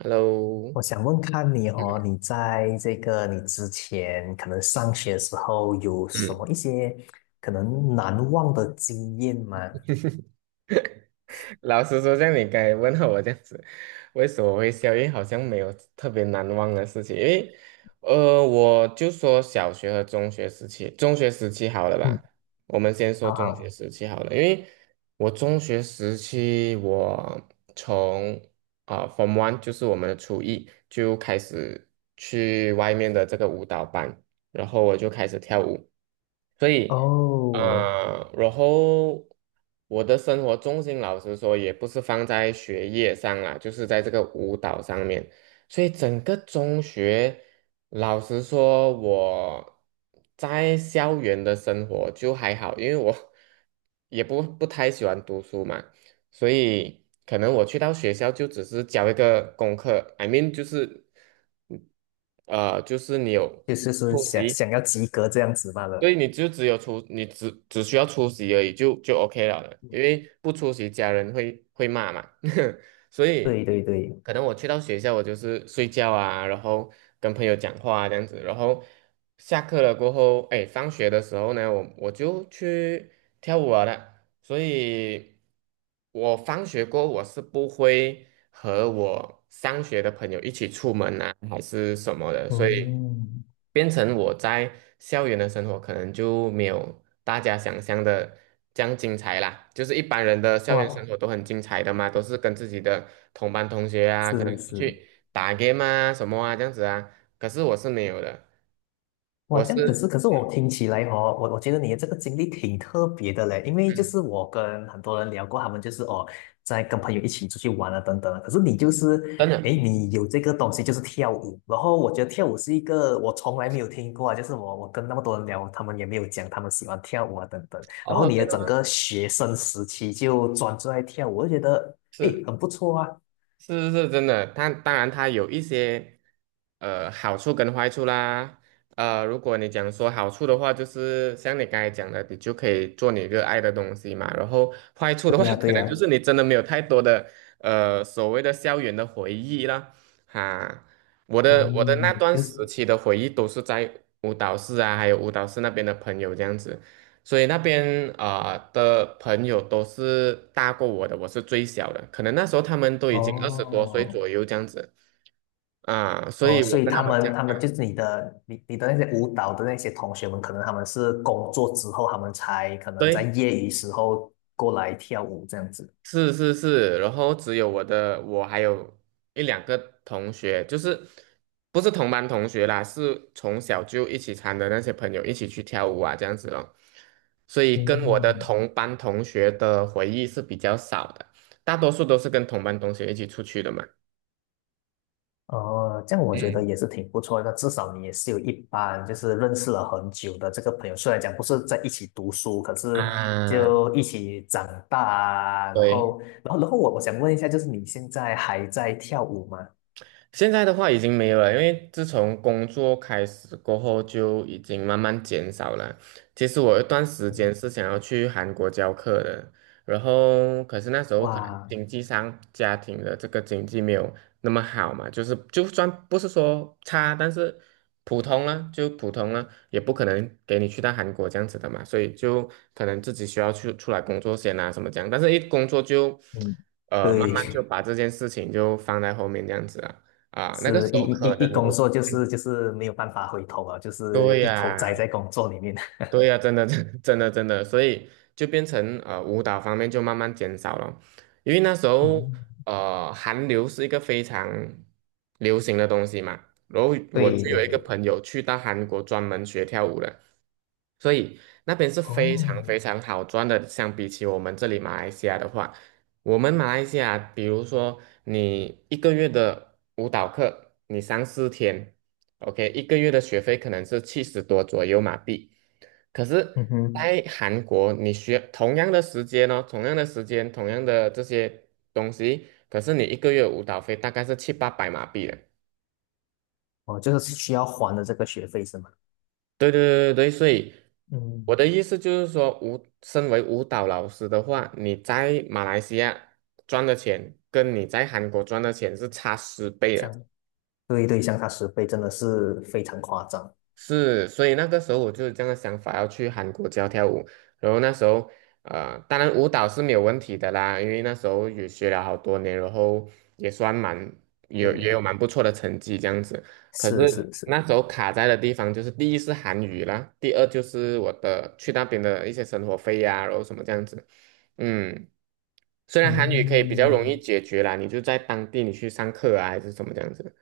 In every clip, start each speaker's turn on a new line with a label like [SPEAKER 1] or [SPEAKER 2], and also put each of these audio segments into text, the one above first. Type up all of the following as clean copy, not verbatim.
[SPEAKER 1] Hello。
[SPEAKER 2] 我想问看你哦，你在这个你之前可能上学的时候有
[SPEAKER 1] 嗯，
[SPEAKER 2] 什么
[SPEAKER 1] 嗯，
[SPEAKER 2] 一些可能难忘的经验吗？
[SPEAKER 1] 老实说，像你刚才问候我这样子，为什么我会笑？因为好像没有特别难忘的事情，因为，我就说小学和中学时期，中学时期好了
[SPEAKER 2] 嗯，
[SPEAKER 1] 吧？我们先说
[SPEAKER 2] 好
[SPEAKER 1] 中学
[SPEAKER 2] 好
[SPEAKER 1] 时期好了，因为我中学时期，我从f r o m One 就是我们的初一就开始去外面的这个舞蹈班，然后我就开始跳舞。所以
[SPEAKER 2] 哦，
[SPEAKER 1] 啊，然后我的生活重心，老实说，也不是放在学业上啦，就是在这个舞蹈上面。所以整个中学，老实说，我在校园的生活就还好，因为我 也不太喜欢读书嘛，所以可能我去到学校就只是交一个功课，I mean 就是，嗯就是你有
[SPEAKER 2] 就是说
[SPEAKER 1] 复
[SPEAKER 2] 想
[SPEAKER 1] 习。
[SPEAKER 2] 想要及格这样子罢
[SPEAKER 1] 所
[SPEAKER 2] 了。
[SPEAKER 1] 以你就只有出，你只需要出席而已，就 OK 了的，因
[SPEAKER 2] 嗯，
[SPEAKER 1] 为不出席家人会骂嘛，所
[SPEAKER 2] 对
[SPEAKER 1] 以
[SPEAKER 2] 对对。
[SPEAKER 1] 可能我去到学校，我就是睡觉啊，然后跟朋友讲话啊这样子，然后下课了过后，哎，放学的时候呢，我就去跳舞了的。所以我放学过后我是不会和我上学的朋友一起出门啊，还是什么的，所以
[SPEAKER 2] 嗯。
[SPEAKER 1] 变成我在校园的生活可能就没有大家想象的这样精彩啦。就是一般人的校园生
[SPEAKER 2] 哇。
[SPEAKER 1] 活都很精彩的嘛，都是跟自己的同班同学啊，可能
[SPEAKER 2] 是
[SPEAKER 1] 出
[SPEAKER 2] 是。
[SPEAKER 1] 去打 game 啊什么啊这样子啊，可是我是没有的，
[SPEAKER 2] 哇，
[SPEAKER 1] 我
[SPEAKER 2] 这样。可是
[SPEAKER 1] 是
[SPEAKER 2] 可是我听起来哦，我觉得你的这个经历挺特别的嘞，因 为就
[SPEAKER 1] 嗯。
[SPEAKER 2] 是我跟很多人聊过，他们就是哦，在跟朋友一起出去玩啊等等啊，可是你就
[SPEAKER 1] 真
[SPEAKER 2] 是，诶，
[SPEAKER 1] 的
[SPEAKER 2] 你有这个东西就是跳舞，然后我觉得跳舞是一个我从来没有听过啊，就是我跟那么多人聊，他们也没有讲他们喜欢跳舞啊等等，然后
[SPEAKER 1] 哦，
[SPEAKER 2] 你的
[SPEAKER 1] 真的
[SPEAKER 2] 整
[SPEAKER 1] 吗？
[SPEAKER 2] 个学生时期就专注在跳舞，我就觉得诶
[SPEAKER 1] 是。
[SPEAKER 2] 很不错啊。
[SPEAKER 1] 是是真的，它当然它有一些好处跟坏处啦。如果你讲说好处的话，就是像你刚才讲的，你就可以做你热爱的东西嘛。然后坏处的话，
[SPEAKER 2] 对呀，对
[SPEAKER 1] 可能
[SPEAKER 2] 呀。
[SPEAKER 1] 就是你真的没有太多的所谓的校园的回忆了。哈，我的那
[SPEAKER 2] 嗯，
[SPEAKER 1] 段
[SPEAKER 2] 就
[SPEAKER 1] 时
[SPEAKER 2] 是
[SPEAKER 1] 期的回忆都是在舞蹈室啊，还有舞蹈室那边的朋友这样子。所以那边的朋友都是大过我的，我是最小的，可能那时候他们都已经20多岁
[SPEAKER 2] 哦。
[SPEAKER 1] 左右这样子。所
[SPEAKER 2] 哦，
[SPEAKER 1] 以
[SPEAKER 2] 所
[SPEAKER 1] 我
[SPEAKER 2] 以
[SPEAKER 1] 跟他
[SPEAKER 2] 他
[SPEAKER 1] 们讲，
[SPEAKER 2] 们
[SPEAKER 1] 样
[SPEAKER 2] 他们
[SPEAKER 1] 搭
[SPEAKER 2] 就是你的你的那些舞蹈的那些同学们，可能他们是工作之后，他们才可能在
[SPEAKER 1] 对，
[SPEAKER 2] 业余时候过来跳舞这样子。
[SPEAKER 1] 是是是，然后只有我的，我还有一两个同学，就是不是同班同学啦，是从小就一起参的那些朋友一起去跳舞啊这样子咯，所以跟我的
[SPEAKER 2] 嗯。
[SPEAKER 1] 同班同学的回忆是比较少的，大多数都是跟同班同学一起出去的嘛。
[SPEAKER 2] 哦，这样我觉得也是挺不错的，至少你也是有一班就是认识了很久的这个朋友，虽然讲不是在一起读书，可是
[SPEAKER 1] 啊，
[SPEAKER 2] 就一起长大啊。然
[SPEAKER 1] 对。
[SPEAKER 2] 后，然后，然后我想问一下，就是你现在还在跳舞吗？
[SPEAKER 1] 现在的话已经没有了，因为自从工作开始过后就已经慢慢减少了。其实我有一段时间是想要去韩国教课的，然后可是那时候可能
[SPEAKER 2] 哇。
[SPEAKER 1] 经济上家庭的这个经济没有那么好嘛，就是就算不是说差，但是普通了就普通了，也不可能给你去到韩国这样子的嘛，所以就可能自己需要去出来工作先啊什么这样，但是一工作就
[SPEAKER 2] 嗯。
[SPEAKER 1] 慢慢就
[SPEAKER 2] 对，
[SPEAKER 1] 把这件事情就放在后面这样子啊。
[SPEAKER 2] 是一
[SPEAKER 1] 有
[SPEAKER 2] 一一
[SPEAKER 1] 可
[SPEAKER 2] 一
[SPEAKER 1] 能
[SPEAKER 2] 工
[SPEAKER 1] 我，
[SPEAKER 2] 作就是就是没有办法回头啊，就是
[SPEAKER 1] 对
[SPEAKER 2] 一头栽
[SPEAKER 1] 呀、
[SPEAKER 2] 在工作里面。
[SPEAKER 1] 对呀、真的，真的，真的，所以就变成舞蹈方面就慢慢减少了，因为那时候
[SPEAKER 2] 嗯。
[SPEAKER 1] 韩流是一个非常流行的东西嘛，然后我
[SPEAKER 2] 对
[SPEAKER 1] 就
[SPEAKER 2] 对
[SPEAKER 1] 有一个
[SPEAKER 2] 对。
[SPEAKER 1] 朋友去到韩国专门学跳舞的，所以那边是非常
[SPEAKER 2] 哦。
[SPEAKER 1] 非常好赚的，相比起我们这里马来西亚的话，我们马来西亚，比如说你一个月的舞蹈课，你上4天，OK，一个月的学费可能是70多左右马币。可是，
[SPEAKER 2] 嗯哼。
[SPEAKER 1] 在韩国，你需要同样的时间哦，同样的时间，同样的这些东西，可是你一个月舞蹈费大概是七八百马币的。
[SPEAKER 2] 哦，就是需要还的这个学费是吗？
[SPEAKER 1] 对对对对，所以
[SPEAKER 2] 嗯。
[SPEAKER 1] 我的意思就是说，舞身为舞蹈老师的话，你在马来西亚赚的钱跟你在韩国赚的钱是差10倍的。
[SPEAKER 2] 像。对对，相差十倍真的是非常夸张。
[SPEAKER 1] 是，所以那个时候我就是这样的想法，要去韩国教跳舞。然后那时候，当然舞蹈是没有问题的啦，因为那时候也学了好多年，然后也算蛮
[SPEAKER 2] 对
[SPEAKER 1] 也有
[SPEAKER 2] 呀。
[SPEAKER 1] 蛮不错的成绩这样子。可
[SPEAKER 2] 是
[SPEAKER 1] 是
[SPEAKER 2] 是是。
[SPEAKER 1] 那时候卡在的地方就是，第一是韩语啦，第二就是我的去那边的一些生活费呀、然后什么这样子。嗯，虽然韩语可以比较容易
[SPEAKER 2] 嗯。
[SPEAKER 1] 解决啦，你就在当地你去上课啊，还是什么这样子。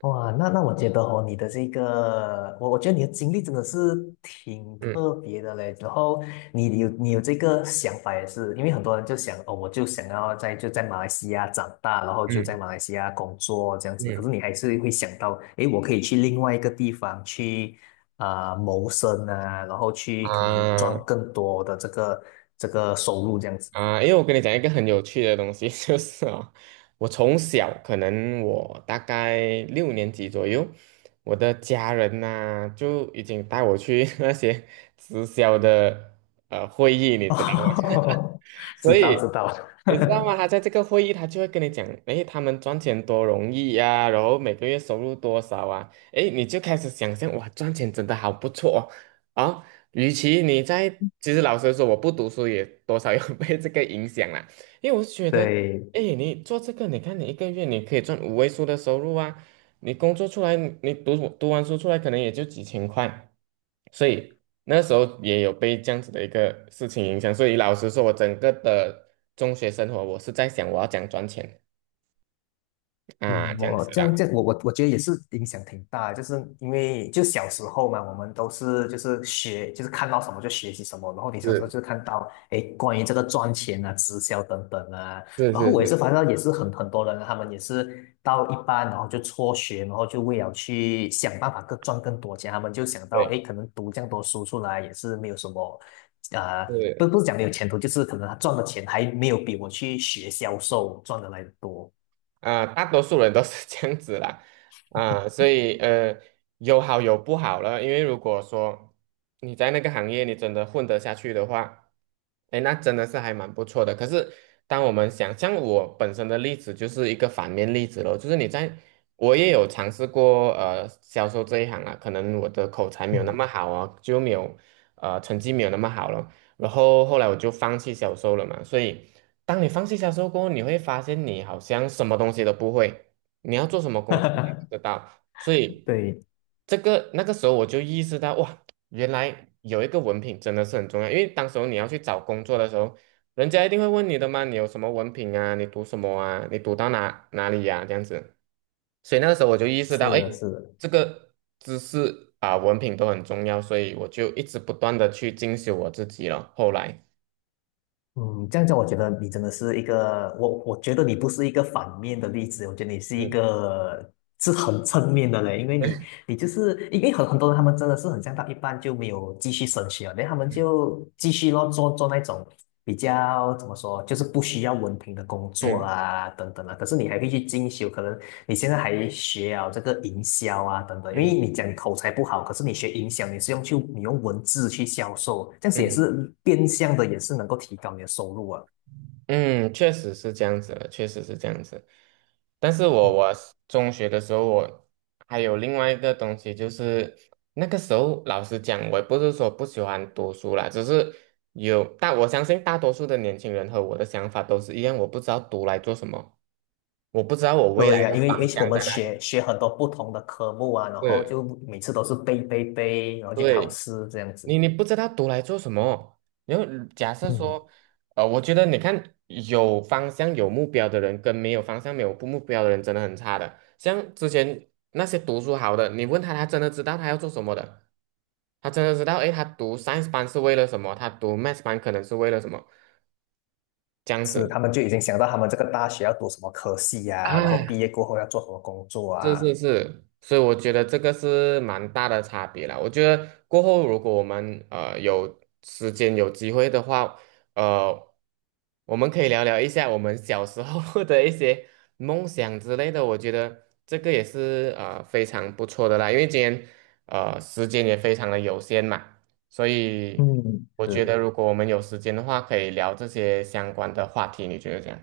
[SPEAKER 2] 哇，那那我觉得哦，你的这个，我觉得你的经历真的是挺特
[SPEAKER 1] 嗯
[SPEAKER 2] 别的嘞。然后你有这个想法也是，因为很多人就想哦，我就想要在就在马来西亚长大，然后就
[SPEAKER 1] 嗯
[SPEAKER 2] 在马来西亚工作这样子。可是
[SPEAKER 1] 嗯
[SPEAKER 2] 你还是会想到，诶，我可以去另外一个地方去啊、谋生啊，然后去可能赚
[SPEAKER 1] 啊，
[SPEAKER 2] 更多的这个收入这样子。
[SPEAKER 1] 啊，因为我跟你讲一个很有趣的东西，就是啊，我从小可能我大概6年级左右，我的家人呐、就已经带我去 那些直销的会议，你知道吗？
[SPEAKER 2] 哦，知
[SPEAKER 1] 所
[SPEAKER 2] 道
[SPEAKER 1] 以
[SPEAKER 2] 知道。
[SPEAKER 1] 你知道吗？他在这个会议，他就会跟你讲，诶，他们赚钱多容易呀、然后每个月收入多少啊？诶，你就开始想象，哇，赚钱真的好不错哦，与其你在，其实老实说，我不读书也多少有 被这个影响啦，因为我是觉 得，
[SPEAKER 2] 对。
[SPEAKER 1] 哎，你做这个，你看你一个月你可以赚5位数的收入啊，你工作出来，你读完书出来可能也就几千块，所以那时候也有被这样子的一个事情影响，所以老实说，我整个的中学生活，我是在想我要怎样赚钱啊，
[SPEAKER 2] 嗯，
[SPEAKER 1] 这样
[SPEAKER 2] 我
[SPEAKER 1] 子
[SPEAKER 2] 这样
[SPEAKER 1] 啦，
[SPEAKER 2] 这样，我觉得也是影响挺大的，就是因为就小时候嘛，我们都是就是学，就是看到什么就学习什么，然后你小时候
[SPEAKER 1] 是
[SPEAKER 2] 就看到，哎，关于这个赚钱啊、直销等等啊，
[SPEAKER 1] 是
[SPEAKER 2] 然后
[SPEAKER 1] 是
[SPEAKER 2] 我也是
[SPEAKER 1] 是，
[SPEAKER 2] 发现到也是很多人啊，他们也是到一半，然后就辍学，然后就为了去想办法更赚更多钱，他们就想到，
[SPEAKER 1] 对，
[SPEAKER 2] 哎，可能读这样多书出来也是没有什么，呃，不
[SPEAKER 1] 是。
[SPEAKER 2] 不是讲没有前途，就是可能他赚的钱还没有比我去学销售赚的来的多。
[SPEAKER 1] 大多数人都是 这样子啦，所以有好有不好了。因为如果说你在那个行业你真的混得下去的话，哎，那真的是还蛮不错的。可是当我们想，像我本身的例子就是一个反面例子咯，就是你在，我也有尝试过销售这一行啊，可能我的口才没有那
[SPEAKER 2] 嗯。
[SPEAKER 1] 么好啊，就没有成绩没有那么好了，然后后来我就放弃销售了嘛，所以。当你放弃销售过后，你会发现你好像什么东西都不会，你要做什么工作你也不 知道。所以
[SPEAKER 2] 对。
[SPEAKER 1] 这个那个时候我就意识到，哇，原来有一个文凭真的是很重要。因为当时候你要去找工作的时候，人家一定会问你的嘛，你有什么文凭啊？你读什么啊？你读到哪里呀、这样子。所以那个时候我就意识
[SPEAKER 2] 是
[SPEAKER 1] 到，哎，
[SPEAKER 2] 的，是的。
[SPEAKER 1] 这个知识啊、文凭都很重要，所以我就一直不断的去进修我自己了。后来，
[SPEAKER 2] 嗯，这样讲，我觉得你真的是一个，我觉得你不是一个反面的例子，我觉得你是一
[SPEAKER 1] 嗯
[SPEAKER 2] 个是很正面的人，因为你你就是因为很多人他们真的是很像到一半就没有继续升学了，然后他们
[SPEAKER 1] 嗯
[SPEAKER 2] 就继续咯做那种。比较怎么说，就是不需要文凭的工作
[SPEAKER 1] 嗯
[SPEAKER 2] 啊，等等啊。可是你还可以去进修，可能你现在还学啊这个营销啊，等等啊。因为你
[SPEAKER 1] 嗯
[SPEAKER 2] 讲你口才不好，可是你学营销，你是用去你用文字去销售，这样子也
[SPEAKER 1] 嗯。
[SPEAKER 2] 是变相的，也是能够提高你的收入啊。
[SPEAKER 1] 嗯，确实是这样子的，确实是这样子。但是我是中学的时候，我还有另外一个东西，就是那个时候老师讲，我也不是说不喜欢读书啦，只是有，但我相信大多数的年轻人和我的想法都是一样，我不知道读来做什么，我不知道我未
[SPEAKER 2] 对
[SPEAKER 1] 来
[SPEAKER 2] 呀、
[SPEAKER 1] 的
[SPEAKER 2] 因为因
[SPEAKER 1] 方
[SPEAKER 2] 为我
[SPEAKER 1] 向
[SPEAKER 2] 们
[SPEAKER 1] 在哪里。
[SPEAKER 2] 学很多不同的科目啊，然后
[SPEAKER 1] 对
[SPEAKER 2] 就每次都是背，然后去考
[SPEAKER 1] 对，
[SPEAKER 2] 试这样
[SPEAKER 1] 你
[SPEAKER 2] 子。
[SPEAKER 1] 你不知道读来做什么？然后假设
[SPEAKER 2] 嗯，
[SPEAKER 1] 说，我觉得你看有方向有目标的人跟没有方向没有不目标的人真的很差的。像之前那些读书好的，你问他，他真的知道他要做什么的，他真的知道，诶，他读 science 班是为了什么？他读 math 班可能是为了什么？这样
[SPEAKER 2] 是，
[SPEAKER 1] 子，
[SPEAKER 2] 他们就已经想到他们这个大学要读什么科系呀、然后
[SPEAKER 1] 哎，
[SPEAKER 2] 毕业过后要做什么工作
[SPEAKER 1] 是
[SPEAKER 2] 啊。
[SPEAKER 1] 是是，所以我觉得这个是蛮大的差别啦。我觉得过后如果我们有时间有机会的话，呃，我们可以聊聊一下我们小时候 的一些梦想之类的。我觉得这个也是非常不错的啦，因为今天时间也非常的有限嘛，所以
[SPEAKER 2] 嗯，
[SPEAKER 1] 我觉得
[SPEAKER 2] 是，
[SPEAKER 1] 如果我们有时间的话，可以聊这些相关的话题。你觉得这样？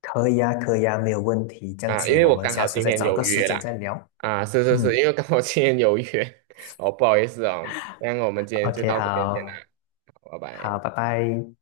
[SPEAKER 2] 可以啊，可以啊，没有问题。这样
[SPEAKER 1] 啊，因
[SPEAKER 2] 子，
[SPEAKER 1] 为
[SPEAKER 2] 我
[SPEAKER 1] 我
[SPEAKER 2] 们
[SPEAKER 1] 刚
[SPEAKER 2] 下
[SPEAKER 1] 好
[SPEAKER 2] 次
[SPEAKER 1] 今
[SPEAKER 2] 再
[SPEAKER 1] 天
[SPEAKER 2] 找
[SPEAKER 1] 有
[SPEAKER 2] 个时
[SPEAKER 1] 约
[SPEAKER 2] 间
[SPEAKER 1] 啦，
[SPEAKER 2] 再聊。
[SPEAKER 1] 啊，是是是，
[SPEAKER 2] 嗯
[SPEAKER 1] 因为刚好今天有约，哦，不好意思哦，那我们今天就
[SPEAKER 2] ，OK，
[SPEAKER 1] 到这边先啦，
[SPEAKER 2] 好，
[SPEAKER 1] 好拜
[SPEAKER 2] 好，
[SPEAKER 1] 拜。
[SPEAKER 2] 拜拜。